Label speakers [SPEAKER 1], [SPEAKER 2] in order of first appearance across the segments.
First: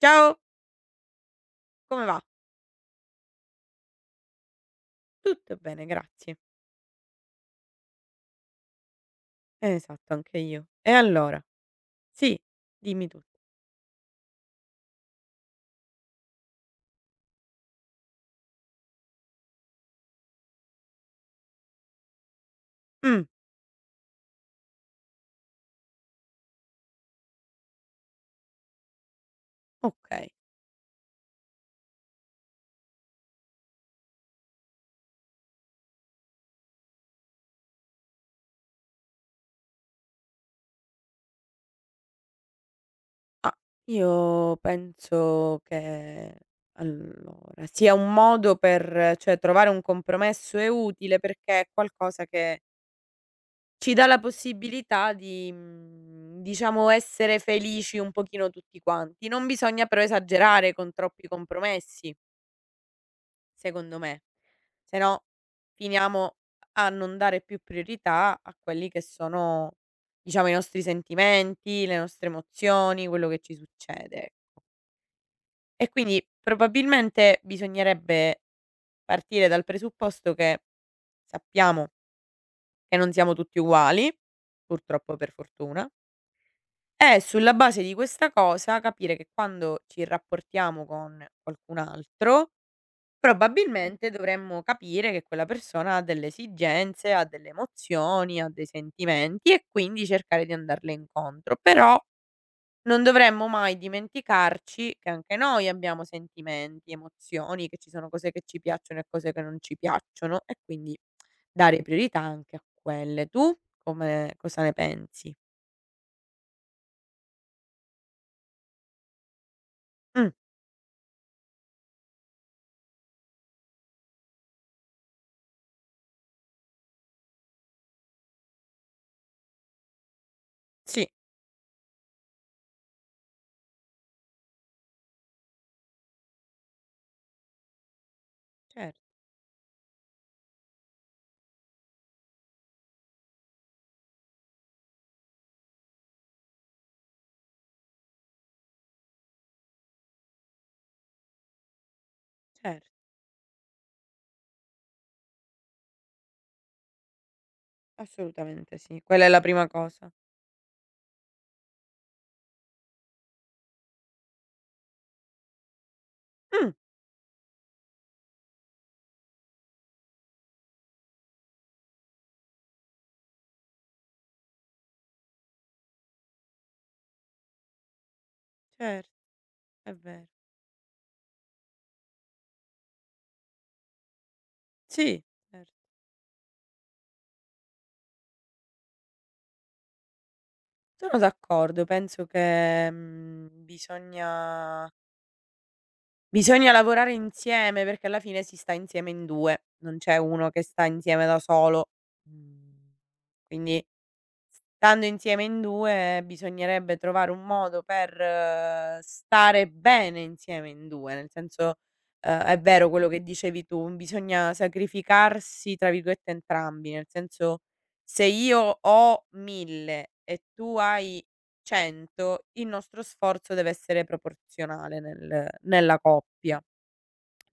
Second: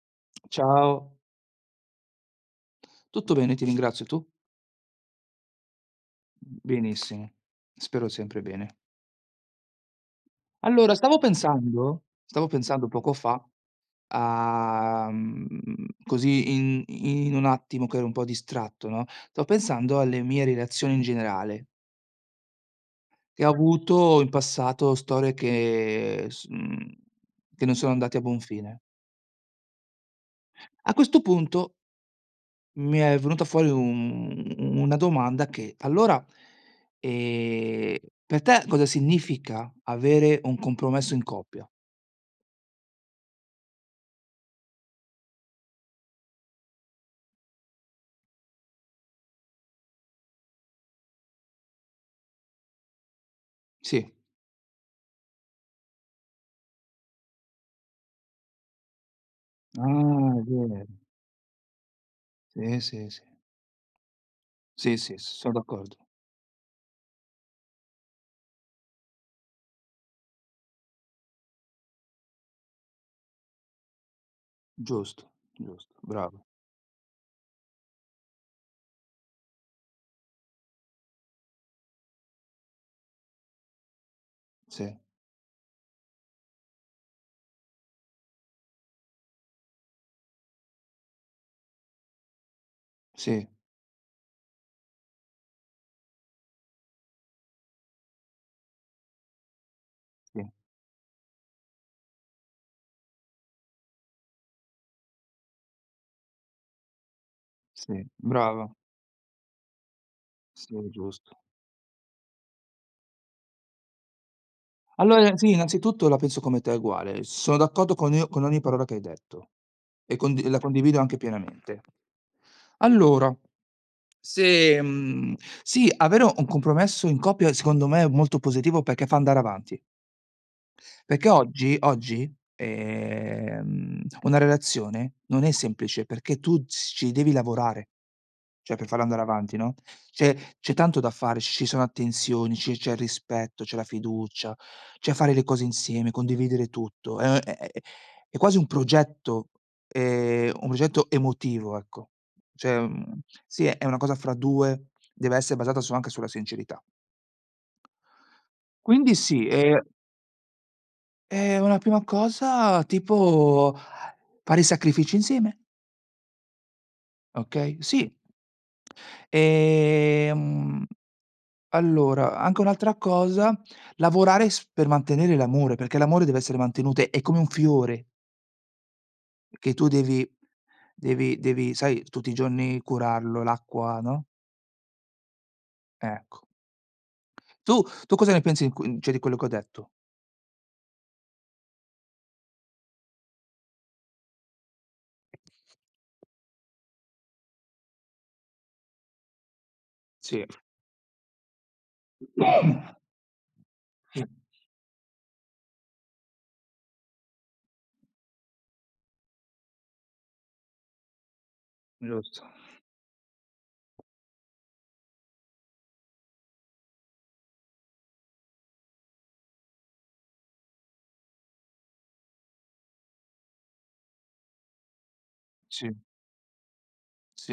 [SPEAKER 1] Ciao,
[SPEAKER 2] Ciao.
[SPEAKER 1] come va?
[SPEAKER 2] Tutto bene, ti ringrazio. Tu?
[SPEAKER 1] Tutto bene, grazie.
[SPEAKER 2] Benissimo. Spero sempre bene.
[SPEAKER 1] Esatto, anche io. E
[SPEAKER 2] Allora, stavo
[SPEAKER 1] allora?
[SPEAKER 2] pensando
[SPEAKER 1] Sì,
[SPEAKER 2] stavo pensando
[SPEAKER 1] dimmi
[SPEAKER 2] poco
[SPEAKER 1] tutto.
[SPEAKER 2] fa a così in un attimo che ero un po' distratto, no, stavo pensando alle mie relazioni in generale,
[SPEAKER 1] Mh.
[SPEAKER 2] che ho avuto in passato storie che non sono andate a buon fine.
[SPEAKER 1] Okay.
[SPEAKER 2] A questo punto, mi è venuta fuori un una domanda che allora, ehm, per te cosa significa avere un compromesso in coppia?
[SPEAKER 1] Ah, io penso che allora, sia un modo per cioè trovare un compromesso è utile perché è qualcosa che ci dà
[SPEAKER 2] Sì.
[SPEAKER 1] la possibilità di, diciamo essere felici un pochino tutti quanti. Non bisogna però
[SPEAKER 2] Ah, è
[SPEAKER 1] esagerare
[SPEAKER 2] vero.
[SPEAKER 1] con troppi compromessi,
[SPEAKER 2] Sì, sì, sì.
[SPEAKER 1] secondo me.
[SPEAKER 2] Sì,
[SPEAKER 1] Se
[SPEAKER 2] sì, sì,
[SPEAKER 1] no
[SPEAKER 2] sono d'accordo.
[SPEAKER 1] finiamo a non dare più priorità a quelli che sono, diciamo, i nostri sentimenti, le nostre emozioni, quello che ci succede.
[SPEAKER 2] Giusto,
[SPEAKER 1] E
[SPEAKER 2] giusto,
[SPEAKER 1] quindi
[SPEAKER 2] brava.
[SPEAKER 1] probabilmente bisognerebbe partire dal presupposto che sappiamo che non siamo tutti uguali,
[SPEAKER 2] Sì,
[SPEAKER 1] purtroppo per fortuna, e sulla base di questa cosa capire che quando ci rapportiamo con qualcun altro
[SPEAKER 2] sì,
[SPEAKER 1] probabilmente dovremmo capire che quella persona ha delle esigenze, ha delle emozioni, ha dei sentimenti e quindi
[SPEAKER 2] sì,
[SPEAKER 1] cercare di andarle incontro. Però non dovremmo mai dimenticarci che anche noi abbiamo sentimenti, emozioni, che ci
[SPEAKER 2] sì,
[SPEAKER 1] sono cose che ci
[SPEAKER 2] brava.
[SPEAKER 1] piacciono e cose che non ci piacciono e
[SPEAKER 2] Sì,
[SPEAKER 1] quindi
[SPEAKER 2] giusto.
[SPEAKER 1] dare priorità anche a quelle. Tu come cosa ne pensi?
[SPEAKER 2] Allora sì, innanzitutto la penso come te uguale. Sono d'accordo con ogni parola che hai detto e
[SPEAKER 1] Mh,
[SPEAKER 2] condi la condivido anche pienamente. Allora. Se mhmm, Sì, avere un compromesso in coppia secondo me è molto positivo perché fa andare avanti.
[SPEAKER 1] sì,
[SPEAKER 2] Perché oggi oggi, una relazione non è semplice, perché tu s ci devi lavorare, cioè per
[SPEAKER 1] certo,
[SPEAKER 2] farla andare avanti, no, c'è c'è tanto da fare, ci sono attenzioni, ci c'è il rispetto, c'è la fiducia, c'è fare le cose insieme, condividere tutto. È quasi un progetto emotivo, ecco. Cioè,
[SPEAKER 1] certo,
[SPEAKER 2] sì, è una cosa fra due, deve essere basata su anche sulla sincerità.
[SPEAKER 1] assolutamente sì.
[SPEAKER 2] Quindi
[SPEAKER 1] Quella è la
[SPEAKER 2] sì,
[SPEAKER 1] prima cosa.
[SPEAKER 2] Una prima cosa tipo fare i sacrifici insieme,
[SPEAKER 1] Mh,
[SPEAKER 2] okay? Sì. Ehm, allora, anche un'altra cosa, lavorare s per mantenere l'amore, perché l'amore deve essere mantenute è come un fiore
[SPEAKER 1] certo,
[SPEAKER 2] che tu
[SPEAKER 1] è
[SPEAKER 2] devi
[SPEAKER 1] vero.
[SPEAKER 2] devi devi sai tutti i giorni curarlo, l'acqua, no,
[SPEAKER 1] Sì, cer
[SPEAKER 2] ecco. Tu cosa ne pensi in qu cioè di quello che ho detto?
[SPEAKER 1] sono d'accordo, penso che, bisogna lavorare insieme perché alla fine si sta insieme in 2, non c'è
[SPEAKER 2] Sì.
[SPEAKER 1] uno che sta insieme da solo. Mhmm, quindi
[SPEAKER 2] Sì,
[SPEAKER 1] stando insieme in 2 bisognerebbe trovare un modo per stare bene insieme in 2, nel senso,
[SPEAKER 2] giusto.
[SPEAKER 1] è vero quello che dicevi tu, bisogna "sacrificarsi" tra virgolette entrambi, nel senso, se io ho 1000 e tu hai 100 il nostro sforzo deve essere proporzionale nel
[SPEAKER 2] Sì,
[SPEAKER 1] nella coppia.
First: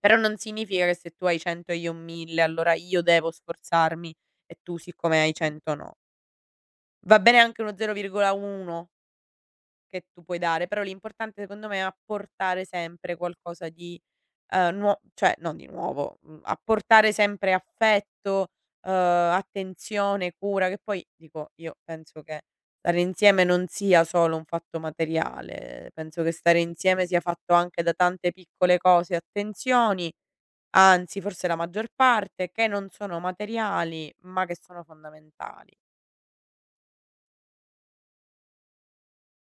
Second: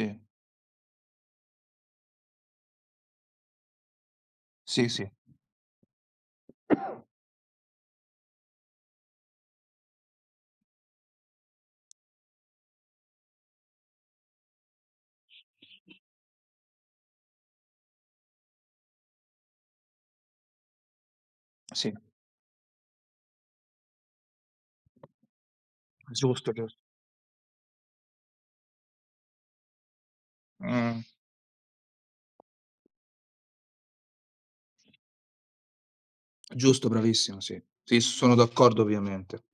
[SPEAKER 1] Però non significa che se tu hai 100 e io ho 1000 allora io devo sforzarmi e tu
[SPEAKER 2] sì, sì,
[SPEAKER 1] siccome hai 100 no. Va bene anche uno 0,1 che tu puoi dare, però l'importante secondo me è apportare sempre qualcosa di, nuo cioè non di nuovo, apportare sempre affetto, attenzione, cura, che poi dico, io
[SPEAKER 2] sì.
[SPEAKER 1] penso che stare insieme non sia solo un fatto materiale, penso che
[SPEAKER 2] Giusto,
[SPEAKER 1] stare insieme sia fatto anche da tante piccole cose e attenzioni,
[SPEAKER 2] Mh,
[SPEAKER 1] anzi forse la maggior parte, che non sono materiali, ma che sono fondamentali.
[SPEAKER 2] giusto, bravissimo, sì. Sì, sono d'accordo ovviamente.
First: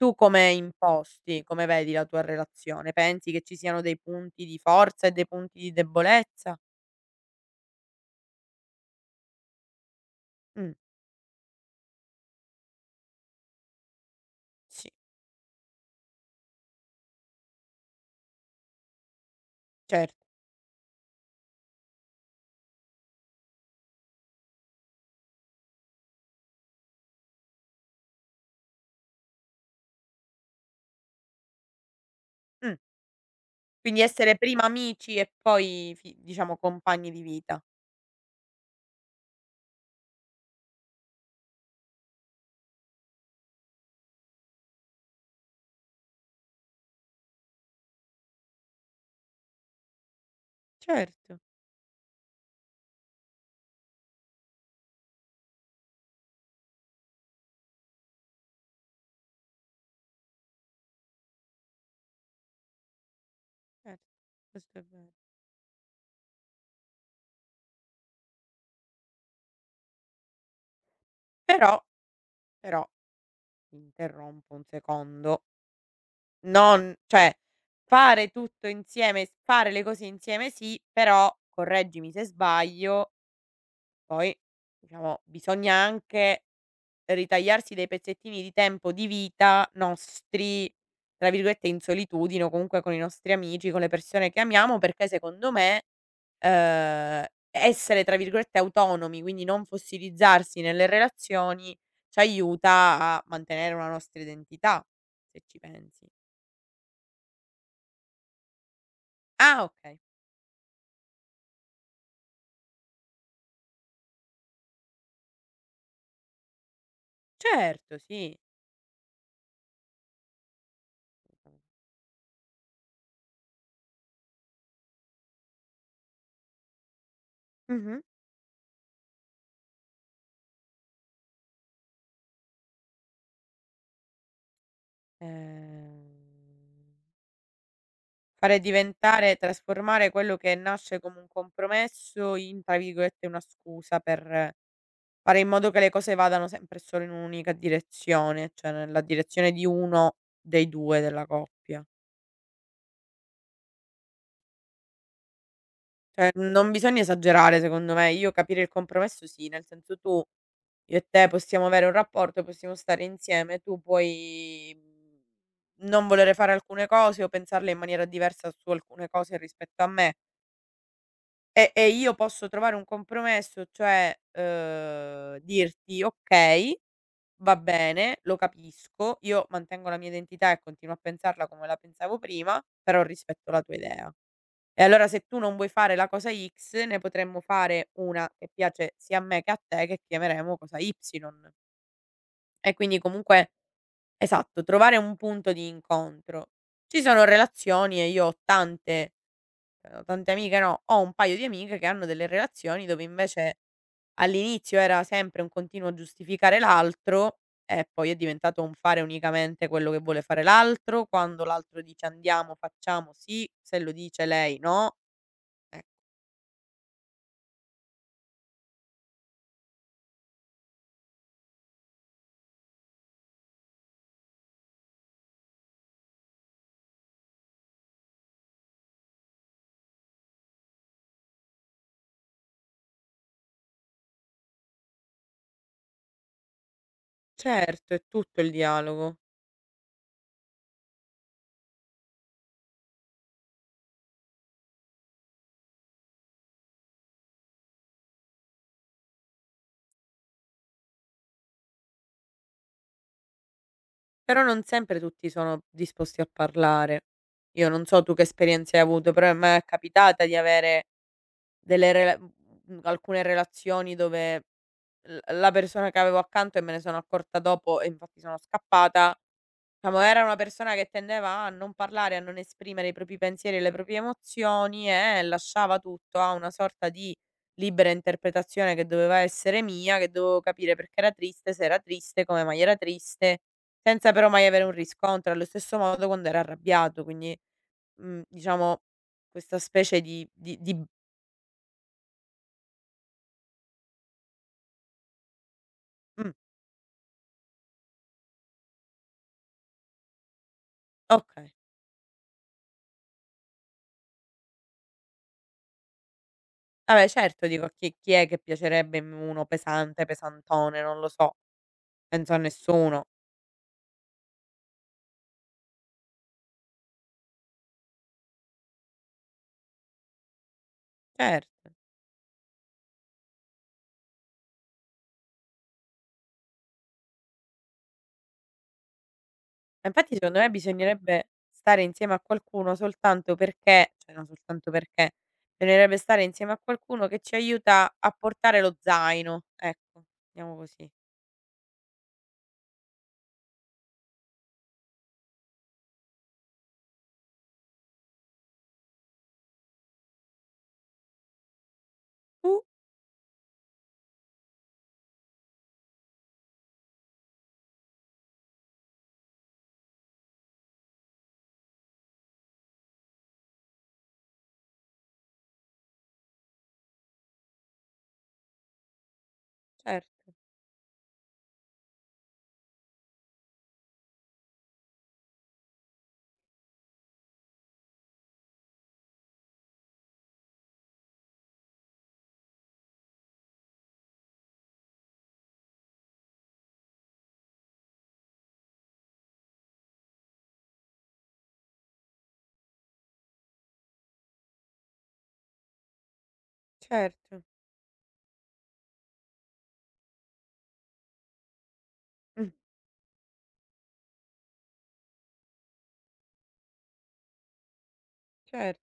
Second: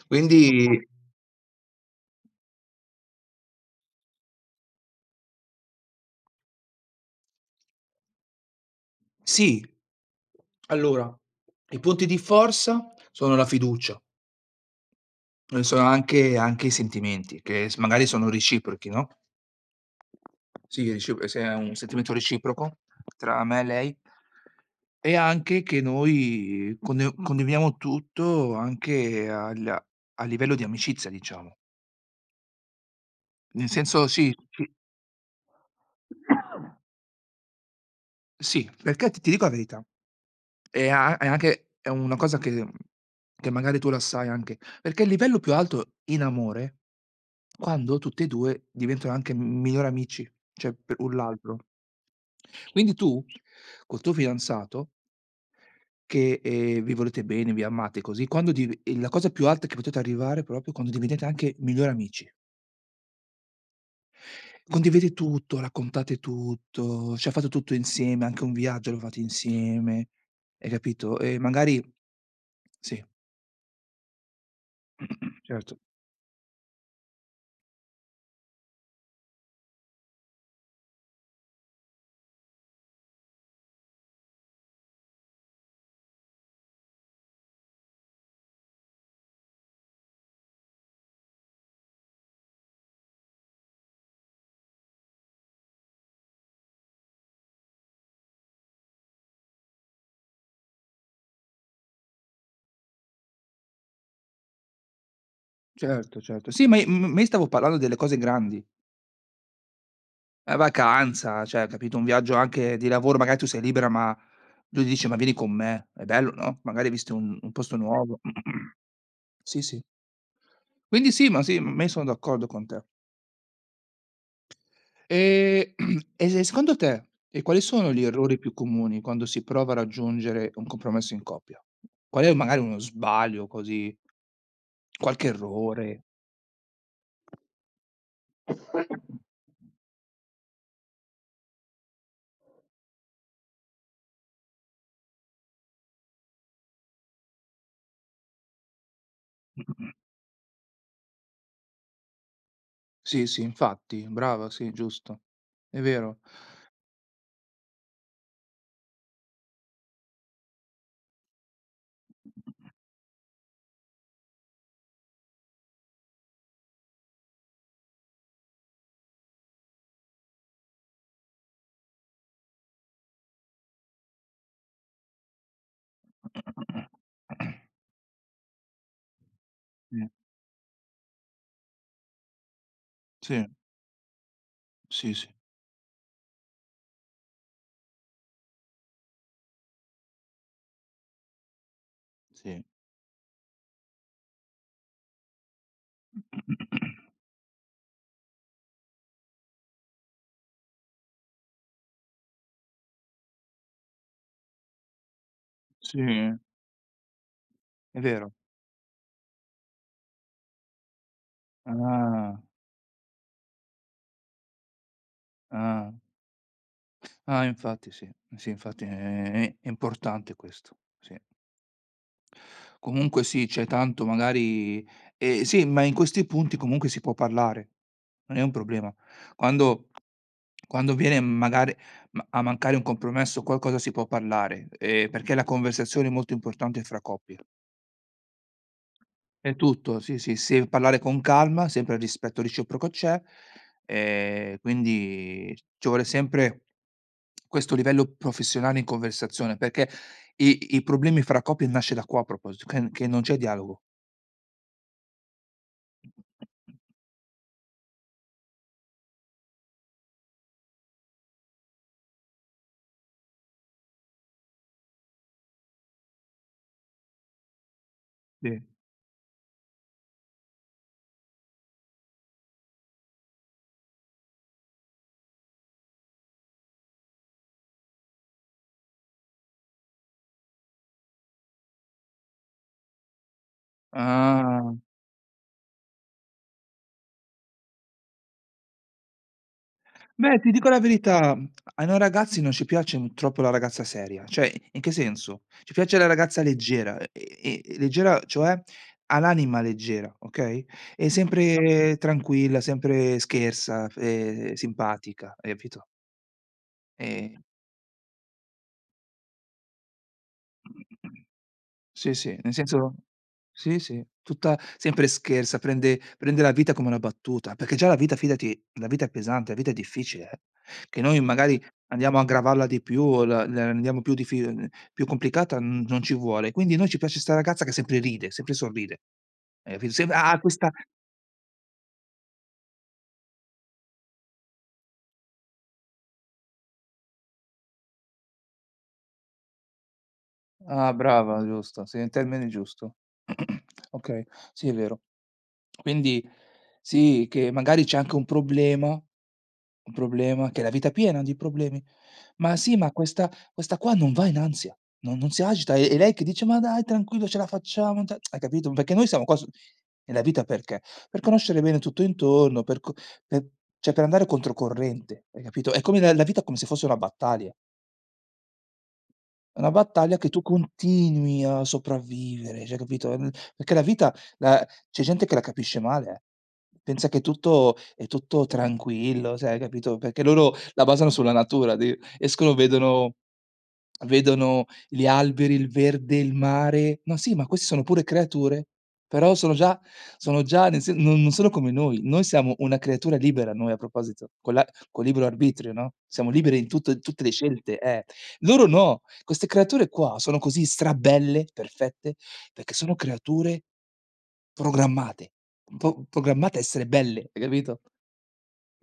[SPEAKER 1] Tu come
[SPEAKER 2] Quindi
[SPEAKER 1] imposti, come vedi la tua relazione? Pensi che ci siano dei punti di forza e dei punti di debolezza?
[SPEAKER 2] sì.
[SPEAKER 1] Mh,
[SPEAKER 2] Allora, i punti di forza sono la fiducia
[SPEAKER 1] sì,
[SPEAKER 2] e sono anche i sentimenti che s magari sono reciprochi, no,
[SPEAKER 1] certo.
[SPEAKER 2] sì, reciproc se è un sentimento reciproco tra me e lei e anche che noi conde condividiamo tutto anche al a livello di amicizia, diciamo.
[SPEAKER 1] Mh,
[SPEAKER 2] Nel
[SPEAKER 1] quindi
[SPEAKER 2] senso sì,
[SPEAKER 1] essere prima
[SPEAKER 2] sì.
[SPEAKER 1] amici e poi fi diciamo compagni di vita.
[SPEAKER 2] Sì, perché ti dico la verità. E anche è una cosa che che magari tu la sai anche, perché il livello più alto in amore, quando tutti e due diventano anche migliori amici, cioè per un
[SPEAKER 1] Certo,
[SPEAKER 2] l'altro. Quindi tu, col tuo fidanzato, che, vi volete bene, vi amate così, quando div la cosa più alta che potete arrivare è proprio quando diventate anche migliori amici.
[SPEAKER 1] certo, questo è vero.
[SPEAKER 2] Condividete tutto, raccontate tutto, cioè fate tutto insieme, anche un viaggio lo fate insieme, hai capito? E
[SPEAKER 1] Però,
[SPEAKER 2] magari
[SPEAKER 1] però,
[SPEAKER 2] sì,
[SPEAKER 1] ti interrompo un secondo,
[SPEAKER 2] certo.
[SPEAKER 1] non cioè fare tutto insieme, s fare le cose insieme sì, però correggimi se sbaglio, poi diciamo bisogna anche ritagliarsi dei pezzettini di tempo di vita nostri, tra virgolette, "in solitudine" o comunque con i nostri amici, con le persone che amiamo, perché secondo me, ehm, essere tra virgolette "autonomi", quindi non fossilizzarsi nelle relazioni, ci aiuta a mantenere una nostra identità, se ci pensi.
[SPEAKER 2] Certo, certo. Sì, ma i m ma io stavo parlando delle cose grandi.
[SPEAKER 1] Ah, okay,
[SPEAKER 2] La vacanza, cioè capito, un viaggio anche di lavoro, magari tu sei libera, ma lui dice: "Ma vieni con me." È bello, no, magari hai visto un posto
[SPEAKER 1] certo
[SPEAKER 2] nuovo.
[SPEAKER 1] sì.
[SPEAKER 2] Sì, sì. Quindi sì, ma io sono d'accordo con te. Ehm, e se secondo te, quali sono
[SPEAKER 1] Mh-mh.
[SPEAKER 2] gli errori più comuni quando si prova a raggiungere un compromesso in coppia? Qual è magari uno sbaglio così, qualche
[SPEAKER 1] Ehm
[SPEAKER 2] errore?
[SPEAKER 1] Fare diventare Trasformare quello che nasce come un compromesso in, tra virgolette, "una scusa" per fare in modo che le cose vadano sempre solo in un'unica direzione, cioè nella direzione di uno dei 2 della coppia.
[SPEAKER 2] Sì, sì, infatti, brava, sì, giusto. È vero.
[SPEAKER 1] Cioè, non bisogna esagerare secondo me. Io capire il compromesso sì, nel senso tu io e te possiamo avere un rapporto, possiamo stare insieme, tu puoi, non volere fare alcune cose o pensarle in maniera diversa su alcune cose rispetto a me. E io posso trovare un compromesso, cioè, dirti: "Okay, va bene, lo capisco, io mantengo la mia
[SPEAKER 2] Mh,
[SPEAKER 1] identità e continuo a pensarla come la pensavo prima, però
[SPEAKER 2] sì,
[SPEAKER 1] rispetto la tua idea. E allora
[SPEAKER 2] sì,
[SPEAKER 1] se
[SPEAKER 2] sì,
[SPEAKER 1] tu non vuoi fare la cosa X, ne potremmo fare una che piace sia a me che a te, che chiameremo cosa Y".
[SPEAKER 2] sì.
[SPEAKER 1] E quindi comunque esatto, trovare un punto di incontro. Ci sono relazioni e io ho tante tante amiche no, ho un paio di amiche che hanno delle relazioni dove invece all'inizio era sempre un continuo
[SPEAKER 2] Sì, è
[SPEAKER 1] giustificare l'altro e poi è
[SPEAKER 2] vero.
[SPEAKER 1] diventato un fare unicamente quello che vuole fare l'altro, quando l'altro dice:
[SPEAKER 2] Ah,
[SPEAKER 1] "Andiamo, facciamo", sì, se lo dice lei no, eh.
[SPEAKER 2] ah, ah, infatti sì, sì, infatti è importante questo, sì. Comunque sì, c'è tanto magari, sì, ma in questi punti comunque si può parlare, non è un problema. Quando viene magari a mancare un compromesso qualcosa si può parlare, perché la conversazione è molto importante fra coppie.
[SPEAKER 1] Certo, è tutto il dialogo,
[SPEAKER 2] È tutto, sì, sì, se parlare con calma, sempre il rispetto reciproco c'è, quindi ci vuole sempre questo livello professionale in conversazione, perché i problemi fra coppie nasce da qua a proposito, che non c'è dialogo.
[SPEAKER 1] però non sempre tutti sono disposti a parlare. Io non so tu che esperienze hai avuto, però a me è capitata di avere alcune relazioni dove l la persona che avevo accanto e me ne sono accorta dopo e infatti sono
[SPEAKER 2] Sì.
[SPEAKER 1] scappata. Diciamo era una persona che tendeva a non parlare, a non esprimere i propri pensieri e le proprie emozioni e lasciava tutto a una sorta di libera interpretazione che doveva essere mia, che dovevo capire perché era triste, se era triste, come mai era triste, senza però mai avere un
[SPEAKER 2] Ah.
[SPEAKER 1] riscontro. Allo stesso modo quando era arrabbiato, quindi, diciamo questa specie di
[SPEAKER 2] Beh, ti dico la verità, a noi ragazzi non ci piace m troppo la ragazza seria, cioè in che senso? Ci piace la
[SPEAKER 1] mh,
[SPEAKER 2] ragazza leggera, e leggera cioè ha l'anima leggera, okay, è
[SPEAKER 1] okay.
[SPEAKER 2] sempre tranquilla, sempre scherza, simpatica, hai capito?
[SPEAKER 1] Vabbè
[SPEAKER 2] E
[SPEAKER 1] certo dico a chi è che piacerebbe uno pesante, pesantone, non lo so,
[SPEAKER 2] Sì,
[SPEAKER 1] penso
[SPEAKER 2] sì,
[SPEAKER 1] a
[SPEAKER 2] nel senso
[SPEAKER 1] nessuno.
[SPEAKER 2] sì, sì, tutta sempre scherza, prende la vita come una battuta, perché già la vita fidati, la vita è pesante, la vita è difficile, che noi magari
[SPEAKER 1] Certo.
[SPEAKER 2] andiamo a aggravarla di più o la rendiamo più complicata, n non ci vuole. Quindi a noi ci piace 'sta ragazza che sempre ride, sempre sorride. Hai
[SPEAKER 1] Ma
[SPEAKER 2] capi sem
[SPEAKER 1] infatti secondo
[SPEAKER 2] ha
[SPEAKER 1] me
[SPEAKER 2] questa
[SPEAKER 1] bisognerebbe stare insieme a qualcuno soltanto perché cioè no soltanto perché, bisognerebbe stare insieme a qualcuno che ci aiuta a portare lo zaino, ecco, mettiamo così.
[SPEAKER 2] Ah, brava, giusto, sì, il termine giusto. Okay, sì, è vero. Quindi sì, che magari c'è anche un problema. Un problema che la vita è piena di problemi. Ma
[SPEAKER 1] Uh,
[SPEAKER 2] sì, ma questa qua non va in ansia, non si agita. È lei che dice: "Ma dai, tranquillo, ce la facciamo, ta" hai capito? Perché noi siamo qua su nella vita perché? Per conoscere bene tutto intorno, per co per cioè per andare controcorrente, hai capito? È come la vita è come se fosse una battaglia. È una battaglia che
[SPEAKER 1] certo,
[SPEAKER 2] tu continui a sopravvivere, cioè capito, perché la vita la c'è gente che la capisce male, eh. Pensa che tutto è tutto tranquillo, sai, capito, perché loro la basano sulla natura, di escono, vedono gli alberi, il verde, il mare. No, sì, ma queste sono pure creature, però sono già nel sen non non sono come noi. Noi siamo una creatura libera noi a proposito, con la con libero arbitrio, no, siamo liberi in tutte le
[SPEAKER 1] certo,
[SPEAKER 2] scelte, eh. Loro no, queste creature qua sono così strabelle, perfette,
[SPEAKER 1] mh,
[SPEAKER 2] perché sono creature programmate, po programmate a essere belle, hai capito?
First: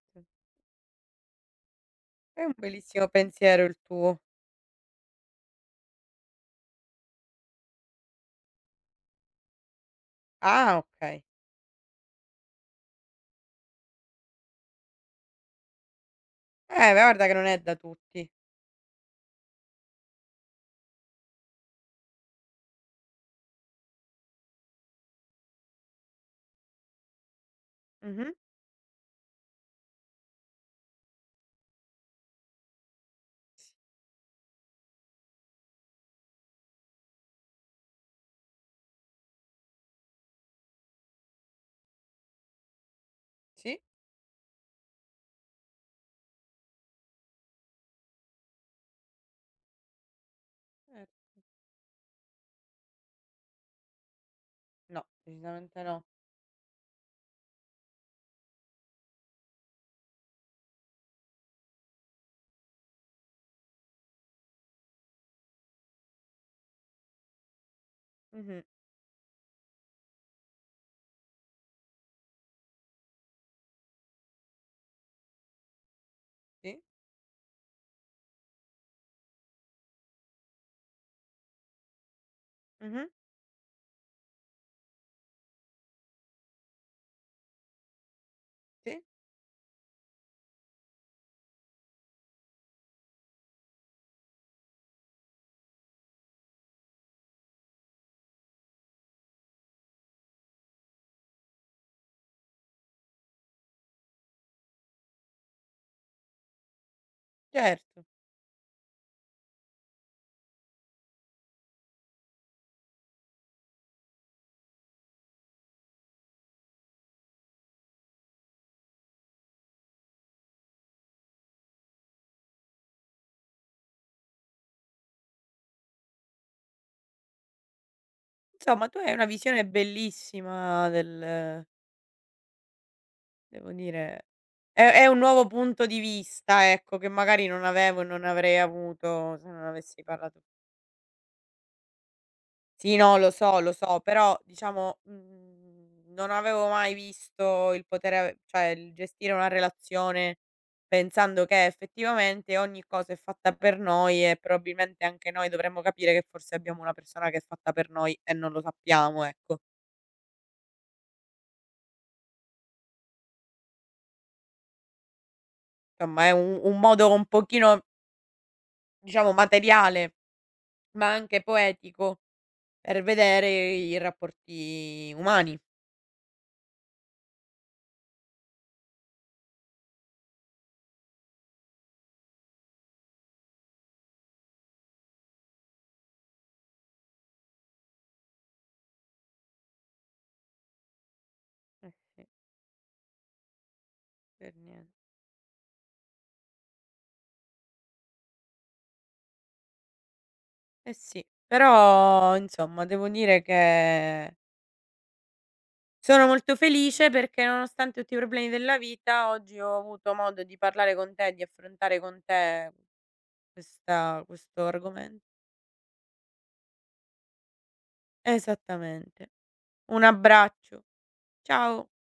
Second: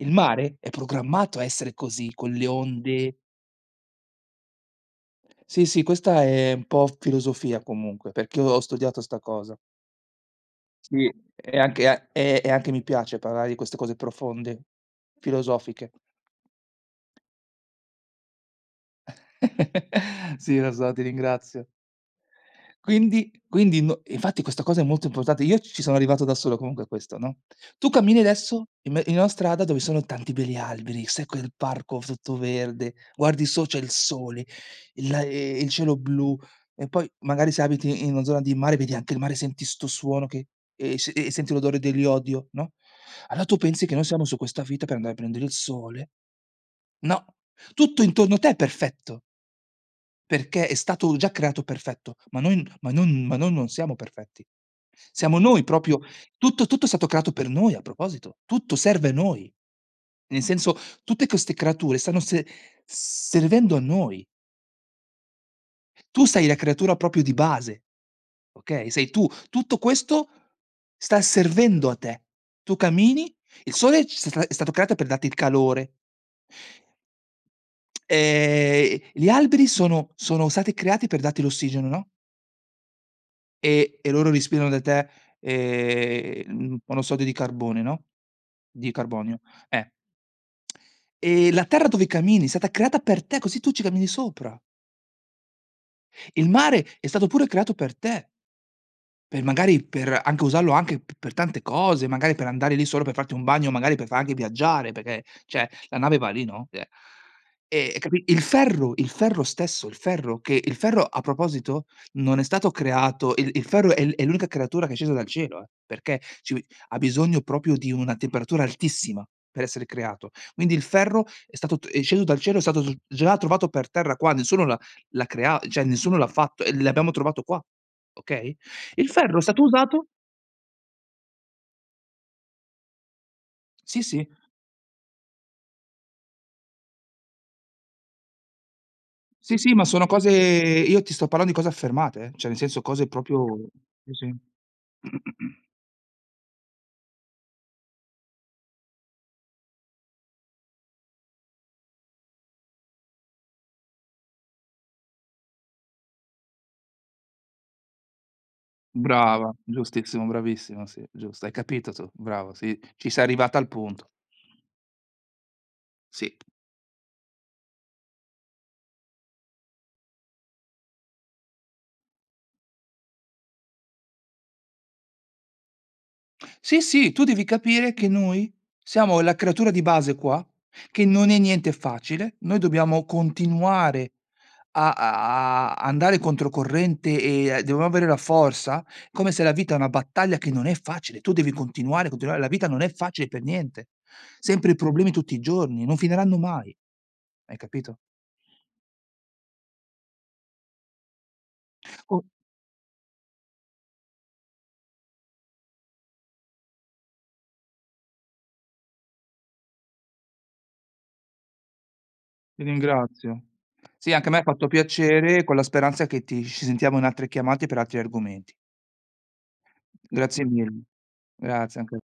[SPEAKER 2] Il mare è programmato a essere così, con
[SPEAKER 1] È
[SPEAKER 2] le
[SPEAKER 1] un bellissimo
[SPEAKER 2] onde.
[SPEAKER 1] pensiero il tuo.
[SPEAKER 2] Sì, sì, questa è un po' filosofia comunque, perché io ho studiato 'sta cosa.
[SPEAKER 1] Ah,
[SPEAKER 2] Sì,
[SPEAKER 1] okay.
[SPEAKER 2] e anche a e anche mi piace parlare di queste cose profonde, filosofiche.
[SPEAKER 1] Beh guarda che non è da tutti.
[SPEAKER 2] Sì, lo so, ti ringrazio. Quindi no, infatti questa cosa è molto importante. Io ci sono arrivato da solo comunque a questo, no, tu cammini
[SPEAKER 1] Mh-mh,
[SPEAKER 2] adesso in una strada dove sono tanti belli alberi, sai quel parco tutto verde, guardi, c'è il sole, il cielo blu e poi magari se abiti in una zona di mare vedi anche il mare, senti 'sto suono che e se e senti l'odore dell'iodio, no, allora tu
[SPEAKER 1] sì,
[SPEAKER 2] pensi che noi siamo su questa vita per andare a prendere il sole? No, tutto intorno a te è perfetto. Perché è
[SPEAKER 1] cer
[SPEAKER 2] stato già creato perfetto, ma noi non siamo perfetti.
[SPEAKER 1] no,
[SPEAKER 2] Siamo noi
[SPEAKER 1] decisamente
[SPEAKER 2] proprio.
[SPEAKER 1] no.
[SPEAKER 2] Tutto è stato creato per noi a proposito, tutto serve a noi. Nel senso, tutte queste creature stanno se servendo a noi. Tu sei la creatura proprio di base,
[SPEAKER 1] Mh-mh,
[SPEAKER 2] okay, sei tu. Tutto questo sta servendo a te. Tu cammini, il sole c sta è stato creato per darti il calore.
[SPEAKER 1] sì,
[SPEAKER 2] Gli alberi sono stati creati per darti l'ossigeno, no?
[SPEAKER 1] mh-mh,
[SPEAKER 2] E loro respirano da te, monossido di carbone, no, di
[SPEAKER 1] sì,
[SPEAKER 2] carbonio, eh. E la terra dove cammini è stata creata per te, così tu ci cammini sopra. Il mare è stato pure creato per te. Per magari per anche usarlo anche p per tante cose, magari per andare lì solo per farti un bagno, magari per far anche viaggiare, perché cioè la nave va lì, no, eh. E
[SPEAKER 1] certo.
[SPEAKER 2] capi il ferro stesso, il ferro a proposito non è stato creato, il ferro è l'unica creatura che è scesa dal cielo, perché ci ha bisogno proprio di una temperatura altissima per essere creato. Quindi il ferro è stato t è sceso dal cielo, è stato s già trovato per terra qua, nessuno l'ha l'ha crea cioè nessuno l'ha fatto e l'abbiamo trovato qua, okay?
[SPEAKER 1] Insomma tu
[SPEAKER 2] Il
[SPEAKER 1] hai una
[SPEAKER 2] ferro è stato
[SPEAKER 1] visione
[SPEAKER 2] usato.
[SPEAKER 1] bellissima del. Devo
[SPEAKER 2] Sì,
[SPEAKER 1] dire
[SPEAKER 2] sì,
[SPEAKER 1] è un nuovo punto di vista, ecco, che magari non avevo e non avrei avuto se
[SPEAKER 2] sì,
[SPEAKER 1] non
[SPEAKER 2] sì. ma
[SPEAKER 1] avessi
[SPEAKER 2] sono cose
[SPEAKER 1] parlato
[SPEAKER 2] io ti sto parlando di cose affermate, cioè nel senso
[SPEAKER 1] sì,
[SPEAKER 2] cose
[SPEAKER 1] no,
[SPEAKER 2] proprio
[SPEAKER 1] lo so,
[SPEAKER 2] sì, sì.
[SPEAKER 1] però diciamo, non avevo mai visto il potere ave cioè il gestire una relazione pensando che effettivamente ogni cosa è fatta per noi e probabilmente anche noi dovremmo capire che forse abbiamo una persona che è fatta per noi e non lo sappiamo,
[SPEAKER 2] Brava,
[SPEAKER 1] ecco.
[SPEAKER 2] giustissimo, bravissima, sì, giusto. Hai capito tu, brava, sì, ci sei arrivata al punto.
[SPEAKER 1] Insomma è
[SPEAKER 2] Sì.
[SPEAKER 1] un modo un pochino, diciamo, materiale, ma anche poetico per vedere i rapporti umani.
[SPEAKER 2] Sì, sì, tu devi capire che noi siamo la creatura di base qua, che non è niente facile. Noi dobbiamo continuare a andare controcorrente e a devo avere la forza, come se la vita è una battaglia che non è facile, tu devi
[SPEAKER 1] Eh
[SPEAKER 2] continuare,
[SPEAKER 1] sì,
[SPEAKER 2] continuare, la vita non è facile per niente.
[SPEAKER 1] per
[SPEAKER 2] Sempre
[SPEAKER 1] nien
[SPEAKER 2] problemi tutti i giorni, non finiranno mai, hai capito?
[SPEAKER 1] eh sì.
[SPEAKER 2] Oh,
[SPEAKER 1] Però insomma devo dire che sono molto felice perché nonostante tutti i problemi della vita oggi ho avuto modo di parlare con te, di affrontare con
[SPEAKER 2] ti
[SPEAKER 1] te
[SPEAKER 2] ringrazio. Sì,
[SPEAKER 1] questa
[SPEAKER 2] anche a me ha
[SPEAKER 1] questo
[SPEAKER 2] fatto
[SPEAKER 1] argomen
[SPEAKER 2] piacere, con la speranza che ti ci sentiamo in altre chiamate per altri argomenti.
[SPEAKER 1] esattamente. Un
[SPEAKER 2] Grazie mille.
[SPEAKER 1] abbraccio.
[SPEAKER 2] Grazie
[SPEAKER 1] Ciao.
[SPEAKER 2] anche a te.